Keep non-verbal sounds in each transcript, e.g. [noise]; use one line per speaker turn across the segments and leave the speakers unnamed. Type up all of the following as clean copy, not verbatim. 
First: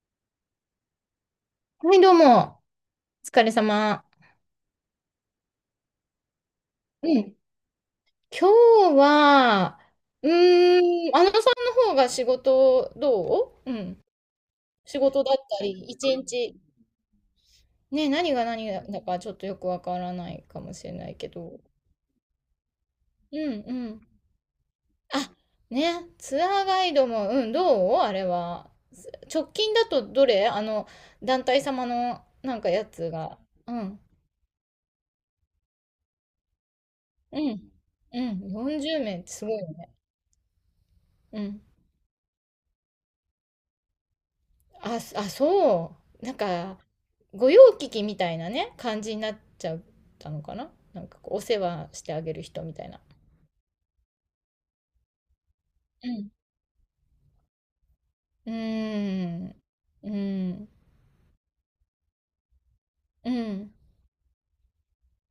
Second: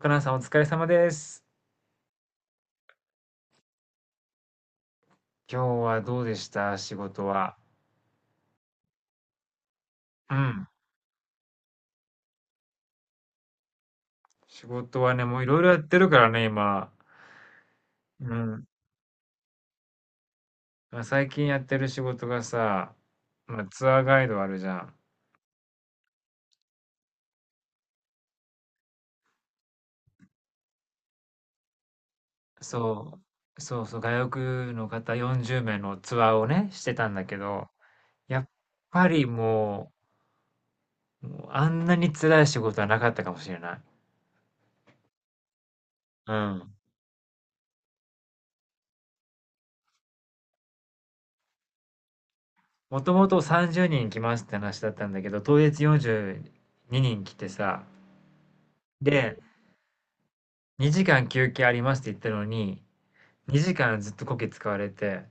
若菜さんお疲れ様です。
はい、どうも。お疲れ様。
今日はどうでした仕
う
事
ん。
は？
今日は、
うん。
あのさんの方が仕事どう、うん。
仕
仕
事は
事
ね、
だっ
もういろい
た
ろやっ
り、
て
一
るからね、
日。
今。
ね、何
う
が
ん。
何だかちょっとよくわからないかもしれ
まあ、
ない
最
け
近や
ど。
ってる仕事がさ、
うんう
まあ、ツア
ん。
ーガイドあるじゃん。
あ、ね、ツアーガイドも、うん、どうあれは。直近だとどれ、あの、団体様のなんかやつ
そ
が。
う。
う
そうそう。
ん。
外国の方40名のツアーをね、してたんだけ
う
ど、
ん。う
や
ん。
っぱ
40名っ
り
てすごいよ
も
ね。
う、も
う
う
ん。
あんなに辛い仕事はなかったかもしれない。
あ、そう。
う
なん
ん。
か、御用聞きみたいなね、感じになっちゃったのかな、なんかこう、お世話してあげる人みたい
も
な。
ともと30人来ますって話だったんだけど、当日
うん。
42人来てさ、
う
で、
ーん。うん。
2時間休憩ありますって言ったのに、
うん。
2時間ずっとこけ使われて、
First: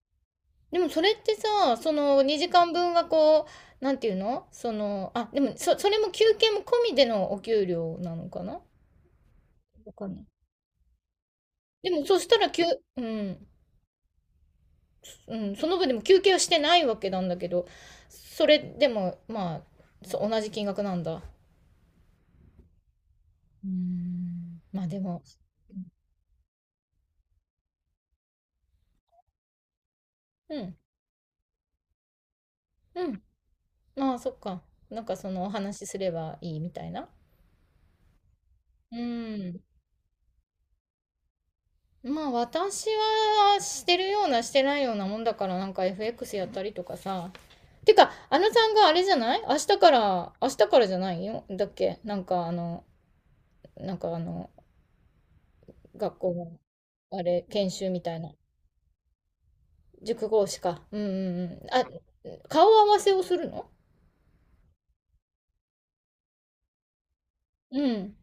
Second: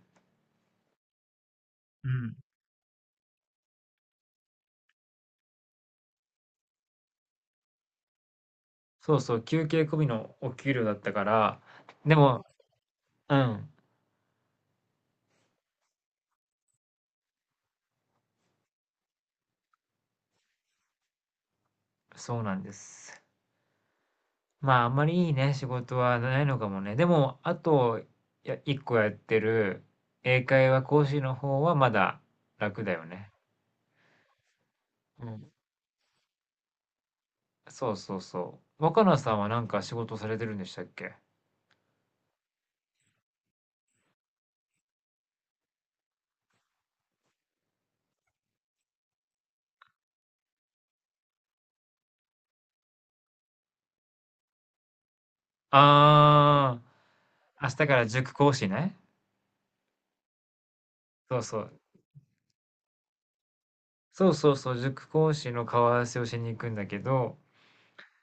でもそれってさ、そ
う
の
ん。
2時間分がこう、なんていうのその、あ、でもそれも休憩も込みでのお給料なのかな、
そうそう、休憩
わ
込み
かんない。
のお給料だったから、
でも
で
そした
も、
ら休、う
う
ん、
ん、
うん、その分でも休憩はしてないわけなんだけど、それでも、まあ、そ同じ金額なんだ。
そうなんです。
うーん、
まあ、
ま
あ
あ
ん
で
ま
も、
りいいね、仕事はないのかもね。でも、あと、1個やってる英
う
会
ん、
話講師の方はまだ楽だ
う
よ
ん。
ね。
まあそっか。なんか
う
そのお
ん。
話しすればいいみたいな。
そうそうそう。
う
若菜さんはな
ん。
んか仕事されてるんでしたっけ？
まあ私はしてるようなしてないようなもんだから、なんか FX やったりとかさ。てか、あのさんがあれじゃない明日から、明日からじゃないよ。だっけ、なんかあの、なんかあの、学校の、
あ
あれ、
あー、明
研
日か
修み
ら
たい
塾
な。
講師ね。
塾講師か。うんう
そ
ん
う
う
そ
ん。
う。
あ、顔合わせをするの、
そうそうそう、塾講師の顔合わせをしに行くんだけど、
うん。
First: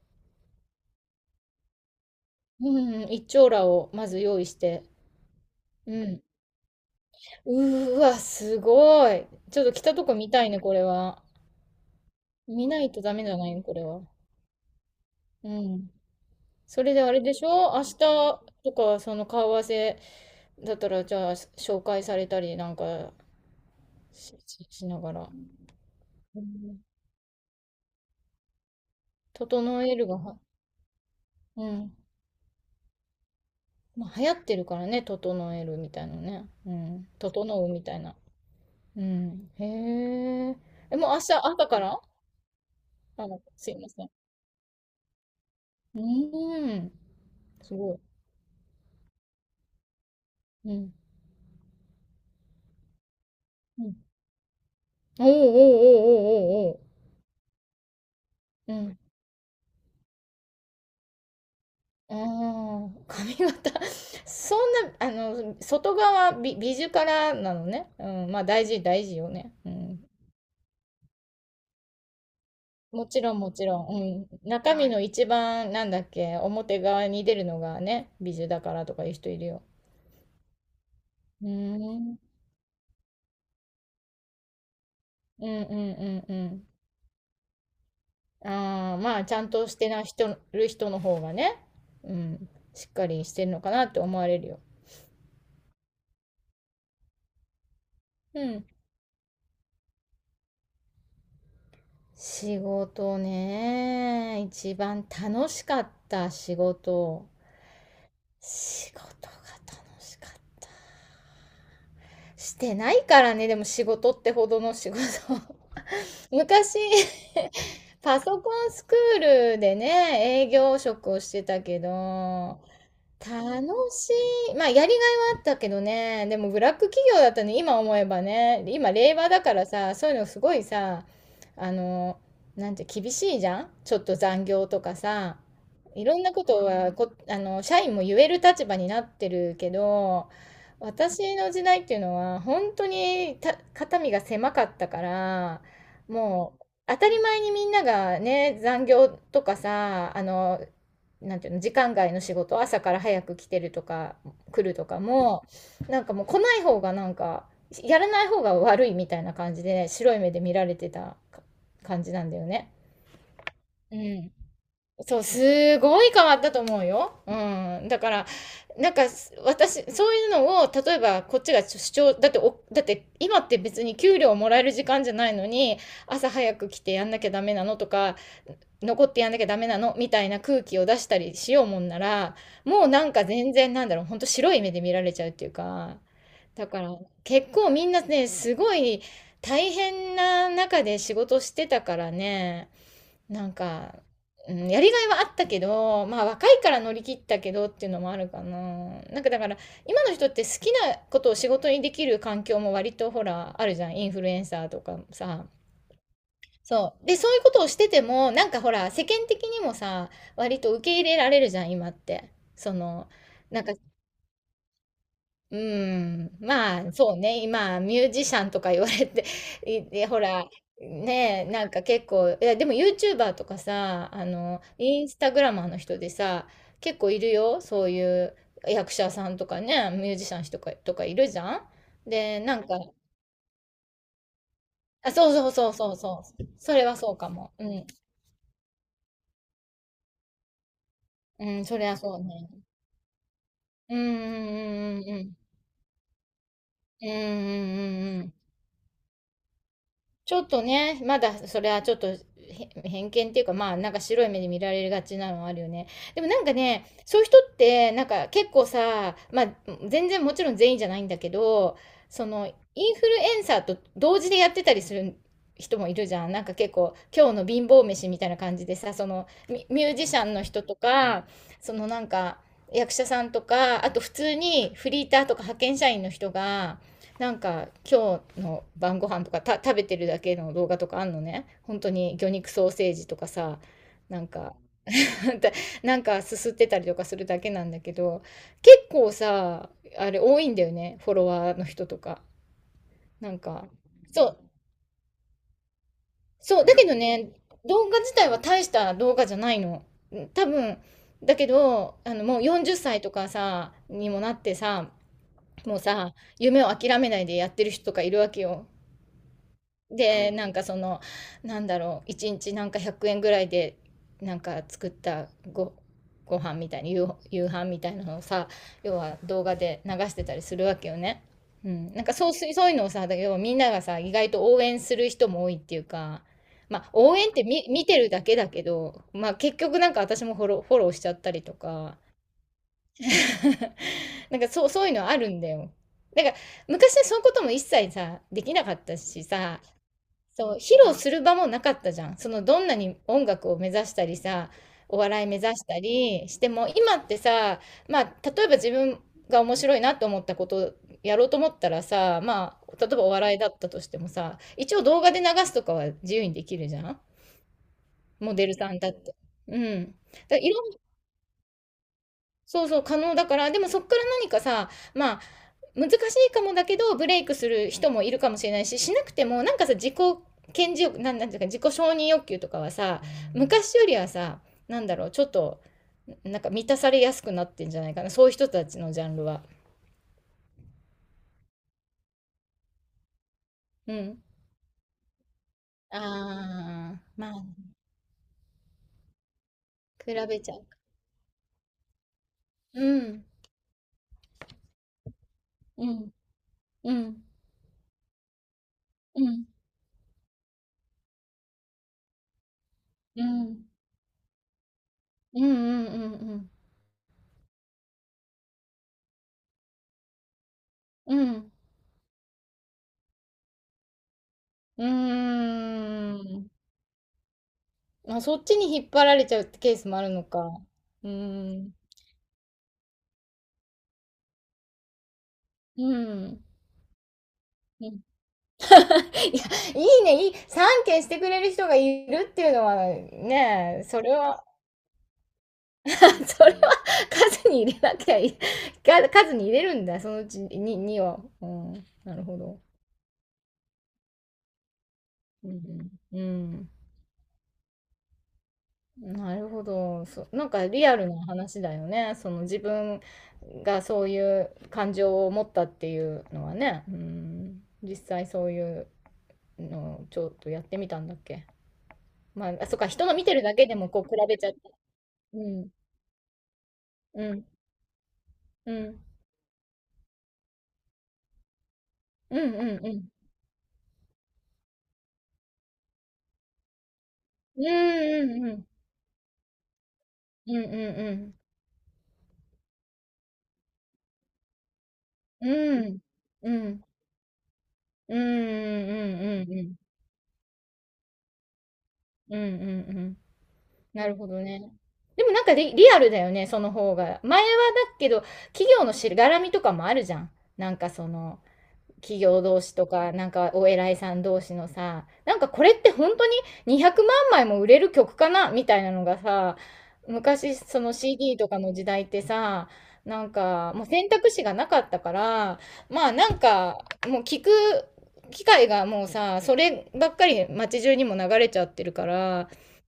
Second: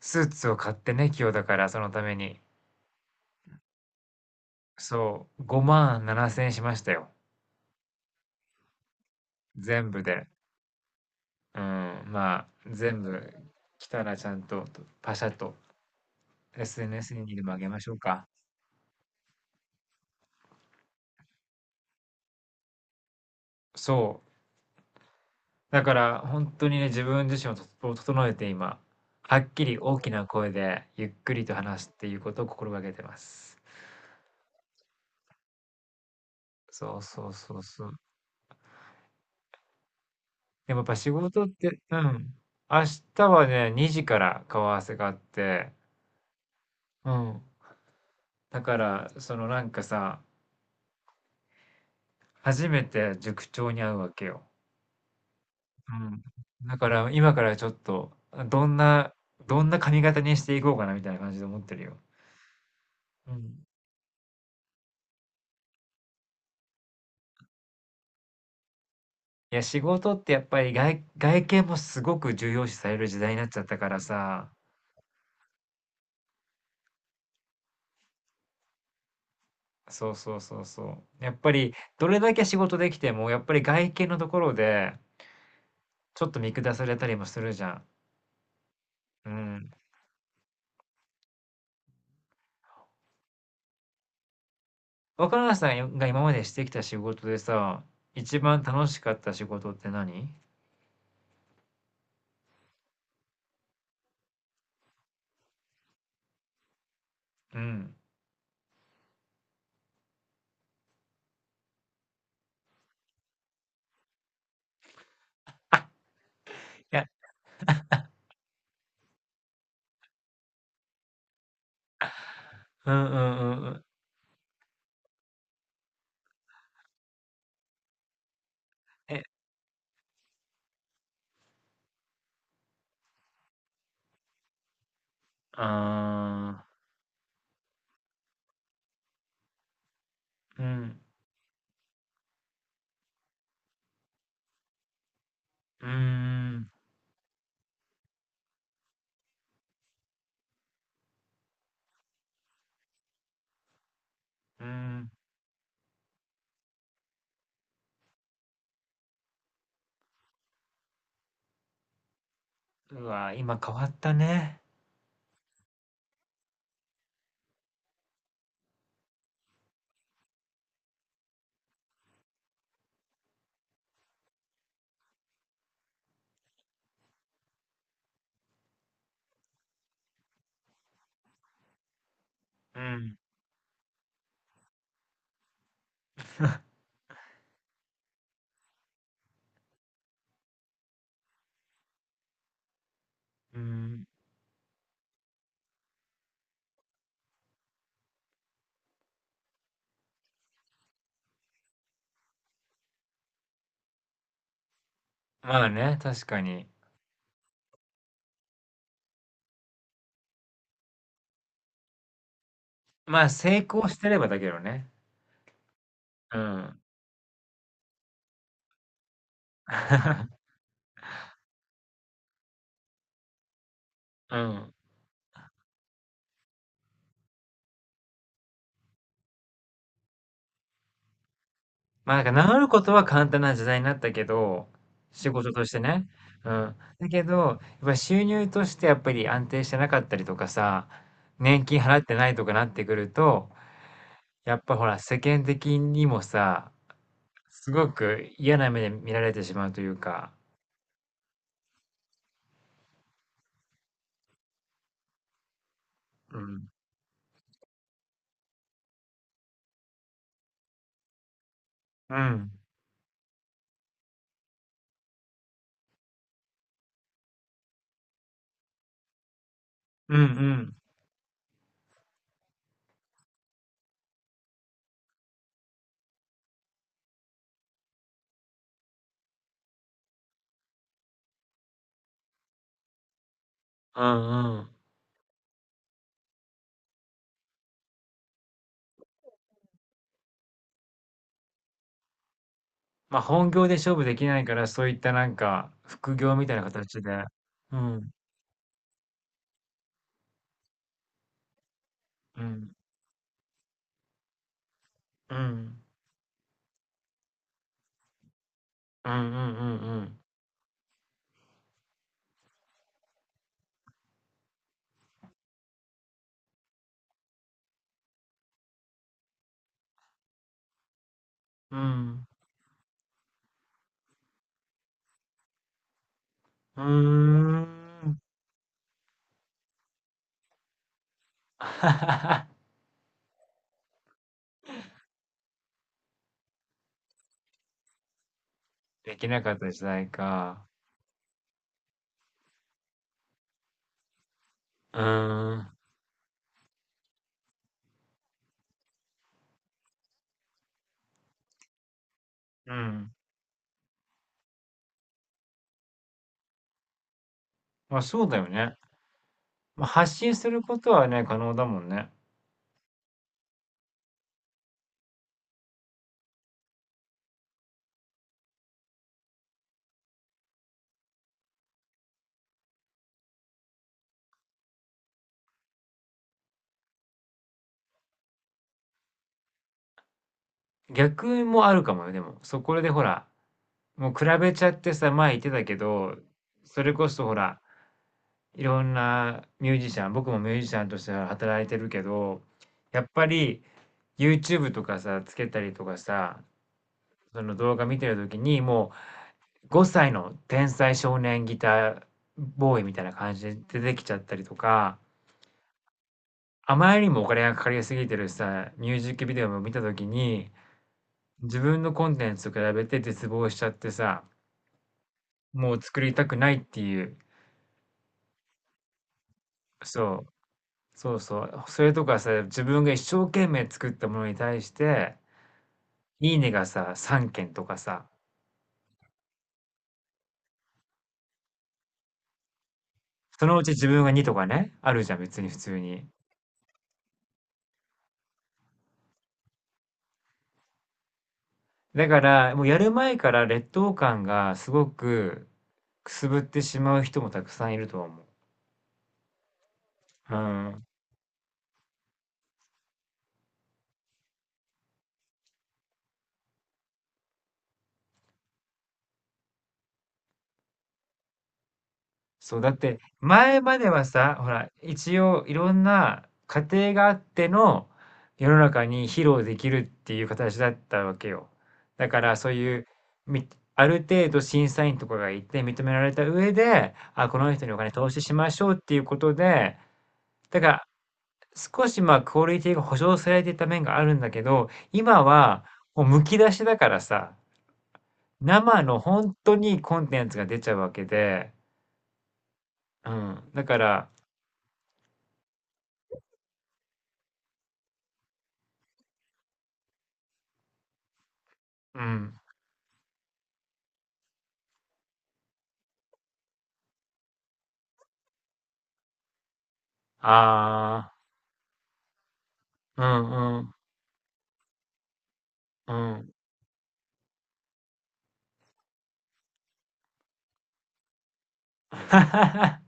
スーツを買ってね、今日だから、そのために。
うんうん。一張羅をまず用意して。
そう、
う
5万
ん。
7千円しましたよ。
うーわ、すごい。ちょっと着
全
た
部
とこ
で。
見たいね、これは。
うん、まあ、
見ないと
全
ダ
部
メじゃないの、これ
来
は。
たらちゃんと、パシャ
う
と
ん。それであ
SNS
れで
にで
し
もあげ
ょ
ま
明
しょ
日
うか。
とか、その顔合わせだったら、じゃあ、紹介されたりなんか
そう。
ししながら。
だから、
う
本当に
ん、
ね、自分自身をとを整えて今、はっきり
整え
大
る
き
が
な
は、
声で、ゆっくりと
う
話す
ん。
っていうことを心がけてます。
まあ、流行ってるからね、整えるみたいなね。う
そう
ん。
そうそ
整
う
うみ
そう。
たいな。うん。へえ。
でもやっぱ
え、もう
仕
明日
事っ
朝か
て、う
ら、
ん。明日
あの、
はね、
すいま
2
せ
時
ん。
から顔合わせがあって、
うーん。
うん。
すごい。
だから、そのなんかさ、
うん。
初めて塾長に
う
会
ん、
うわけよ。
おーおーおーおーお
うん。
ーお
だ
ー。
から今からちょっと、ど
う
ん
ん。
な、どんな髪型にしていこうかなみたいな感じで思ってるよ。
ああ、
う
髪
ん。
型 [laughs] そんな、あの、外側美術からなのね。うん、まあ大事よね。
いや、
う
仕
ん。
事ってやっぱり外見もすごく重要視され
も
る時
ち
代
ろ
に
ん、
なっ
も
ちゃっ
ち
た
ろ
から
ん。うん。
さ、
中身の一番、なんだっけ、表側に出るのがね、美術だからとかいう人いるよ。
そうそうそうそう。やっ
う
ぱり、
ー
ど
ん。
れだけ仕事できても、やっぱり外見のところで、
うんうんう
ち
ん
ょっ
う
と見
ん。
下されたりもするじゃん。
ああ、まあ、
う
ちゃんと
ん。
してな人、る人の方がね、うん、しっかりしてるのかなって思われるよ。
若菜さんが今までしてきた仕事でさ、一
う
番
ん。
楽しかった仕事って何？
仕事ね、一番楽しかった仕事。
うん。
仕事が楽しかった。してないからね、でも仕事ってほどの仕事。[laughs] 昔、
いや、
パソコンスクールでね、営業職をしてたけど、
うんうんう
楽
んうん。
しい。まあ、やりがいはあったけどね。でも、ブラック企業だったね、今思えばね。今、令
え、
和だからさ、そういうのすごいさ、あの、なんて、厳しいじゃん、ちょっと残業とかさ。
あ
いろんなことはこ、あの、社員も言える立場になってるけど、
ー、うん、
私の時代っていうのは、本当にた、肩身が狭かったから、
うー
もう、
ん、
当たり前にみんながね、残業とかさ、あの、なんていうの、時間外の仕事、朝から早く来てるとか、来
う
るとか
ん。
も、なんかもう来ない方がなんか、やらない方が悪いみたいな感じで、白い目で見られてたか感じなんだよね。
うわ、今変わっ
う
た
ん。
ね。
そう、すごい変わったと思うよ。うん。だから、なんか、す私、そういうのを、例えば、こっちが主張、だってお、だって、今って別に給料もらえる時間じゃないのに、朝早く来てやんなきゃダメなのとか、残ってやんなきゃダメなのみたいな空気を出したりしようもんなら、
う
もうなん
ん、
か全然なんだろう、ほんと白い目で見られちゃうっていうか、だから結構みんなね、すごい大変な中で仕事してたからね、なん
う
か、
ん。
うん、やりがいはあったけど、まあ若いから乗り切ったけどっていうのもあるかな。なんかだから今の人って好きなことを仕事にできる環境も割とほらあるじゃん。インフルエンサーとかさ。
まあね、確かに。
そう。で、そういうことをしてても、なんかほら、世間的にもさ、割と受け入れられるじゃん、今って。その、
まあ、
なん
成
か、
功してればだけどね。
うん、
うん。
まあ、そうね、今、ミュージシャンとか言われて、いでほら、
[laughs]
ねえ、なんか結構、いや、でも YouTuber とかさ、あ
う
の、
ん。[laughs]
インスタグラマーの人でさ、結構いるよ、そういう役者さんとかね、ミュージシャンとか、とかいるじゃん。
まあ、なん
で、
か
な
治
ん
る
か、
ことは簡単な時代になったけど、
あ、
仕
そうそ
事
う
と
そ
し
う
て
そう
ね。
そう、
う
そ
ん。
れは
だ
そう
け
か
ど、
も。う
やっ
ん、
ぱ収入としてやっぱり安定してなかったりとかさ、
う
年
ん、そ
金
れは
払って
そう
ないと
ね。
かなってくると、
うん
やっぱほら、
うんうんうん
世
うん。
間的にもさ、
うんうんう
すご
んう
く
ん。
嫌な目で見られてしまうというか、
ちょっとね、まだそれはちょっとへ偏見っていうか、まあなんか白い目で見られがちなのはあるよね。でも
う
なんか
ん。
ね、そういう人ってなんか結構さ、まあ全然もちろん全員じゃないんだけど、
う
その
ん。
インフルエンサーと同時でやってたりする人もいるじゃん。なんか結構今日の貧乏飯みたいな感じでさ、そのミュージ
う
シ
んう
ャンの人
ん。
とか、そのなんか役者さんとか、あと普通にフリーターとか派遣社員の人が、なんか今日の晩ご飯とかた食べてるだけの動画とかあんのね。本当に魚肉ソーセージとかさ、
う
なん
ん
か
うん。
[laughs] なんかすすってたりとかするだけなんだけど、結構さ、あれ多いんだよね、フォロワーの人とか。
まあ、
なん
本業
か、
で勝負で
そ
きな
う、
いから、そういったなんか、副業みたいな
そう、だけど
形で。
ね、
う
動画
ん。
自体は大した動画じゃないの。多分、だけど、あの、も
う
う
ん。
40歳とかさ、にもなってさ、
う
もう
ん。
さ、夢を諦めないでやってる人とかいるわけよ。
うんうんうんうん。
でなんかそのなんだろう1日なんか100円ぐらいでなんか作ったごご飯みたいな夕飯みたいなのをさ、要は動画で流してたりするわけよね。う
う
ん、なんか
ん。
そうすそういうのをさ、だはみんながさ意外と応援する人も多いっていうか、
う
ま
ー
あ、応援って見てる
ん。
だけだけど、まあ、結局なんか私もフォローしちゃったりとか
[laughs]
[laughs] なんかそう、そういうのあるんだよ。なんか昔はそういうことも一切さできなかった
で
し
きなかっ
さ、
た時代
そう、
か。
披露する場もなかったじゃん。そのどんなに音楽を目指したりさ、
う
お
ー
笑い目指し
ん。
たりしても、今ってさ、まあ、例えば自分が面白いなと思ったことをやろうと思ったらさ、ま
う
あ、例えばお
ん。
笑いだったとしてもさ、一応動画で流すとかは自由にできるじゃん。
まあそう
モ
だ
デ
よ
ルさ
ね。
んだって。う
ま
ん。
あ、
だか
発信
らい
す
ろ
る
ん、
ことはね、可能だもんね。
そうそう、可能だから、でもそっから何かさ、まあ、難しいかもだけど、ブレイクする人もいるかもしれないし、しなくてもなんかさ、自己顕示欲なん、なんていうか、自己承認欲求とかはさ、昔よりはさ、なんだろう、ちょっとなんか満たされやすくなってんじゃないかな、そういう人たちのジャンルは。
逆もあるかもよ、でも。そこでほら、
う
もう
ん、
比べちゃってさ、前言ってたけど、それ
ああ
こそ
ま
ほ
あ
ら、いろんなミュージシャン、
比
僕も
べ
ミ
ちゃ
ュー
う、
ジシャンとして働いてるけど、
う
やっ
ん
ぱり YouTube とかさ、つけたりと
う
か
ん
さ、
うん
その動画見てるときに、も
うん
う、5歳の天才少年ギターボーイみたいな
う
感じで
ん
出てきちゃったりとか、
うんうんうん
あまりにもお金がかかりすぎてるさ、ミュージックビデオを見たときに、
うんうん、
自分のコンテンツと比べて絶望しちゃってさ、
うー
もう作りたくな
ん、
いっていう、
まあそっちに引っ張られちゃうってケースもある
そ
の
う、
か。う
そうそ
ー
う、
ん、
それとかさ、自分が一生懸命作ったものに対して、
う
いい
ん
ねがさ、3件とか
うん、
さ、
いや、いいね、いい、3件してくれる人がいるっていうのは
そのうち
ね、
自
そ
分が
れ
2と
は、
かね、あるじゃん、別に普通
[laughs]
に。
それは数に入れなきゃいい。か数に入れるんだ、そのうちに、2は。うん、
だ
な
か
るほ
ら、
ど。
もうやる前から劣等感がすご
う
く
ん、
く
う
すぶって
ん。
しまう人もたくさんいるとは思う。
なるほど。そ、
う
なんか
ん。
リアルな話だよね。その自分がそういう感情を持ったっていうのはね。うん、実際そういうのをちょっとやってみたんだっけ。まあ、
そう、
あ、
だ
そ
っ
っか、
て
人の見てるだ
前
けで
ま
も
で
こう
は
比
さ、
べち
ほ
ゃって。
ら、一応
う
い
ん。
ろんな過程があっ
うん
ての世の
う
中
ん。
に披露できるっていう形だったわけよ。だか
う
らそう
んう
いう、
んうん。
みある程度審査員とかがいて認められた上で、あ、この
う
人
ん
にお金投資
う
し
ん
ま
う
し
ん。
ょうっていうことで、
うんう
だ
ん
から
うん。
少し、ま、クオリティが保証されていた面があるんだけど、今は
うん。
もうむき出
う
しだ
ん。
からさ、
うんう
生の
ん
本
うん
当
うんうん。
にコンテンツが出ちゃうわけで、
うんうんうんうんうんうんうんうんうんうんうんうんうんう
う
ん、
ん、だか
な
ら、
るほどね。でもなんかリアルだよね、その方が。前はだけど、企業のしがらみとかもあるじゃん。なんかその、
う
企
ん、
業同士とか、なんかお偉いさん同士のさ、なんかこれって本当に200万枚も売れる曲かなみたいなのがさ、昔その
ああ、
CD とかの時代ってさ、
う
なん
んう
か
ん、
もう選択肢がなかったから、
う
まあな
ん。
んかもう聞く機会がもうさ、そればっかり街中にも流れちゃってるから、
[laughs]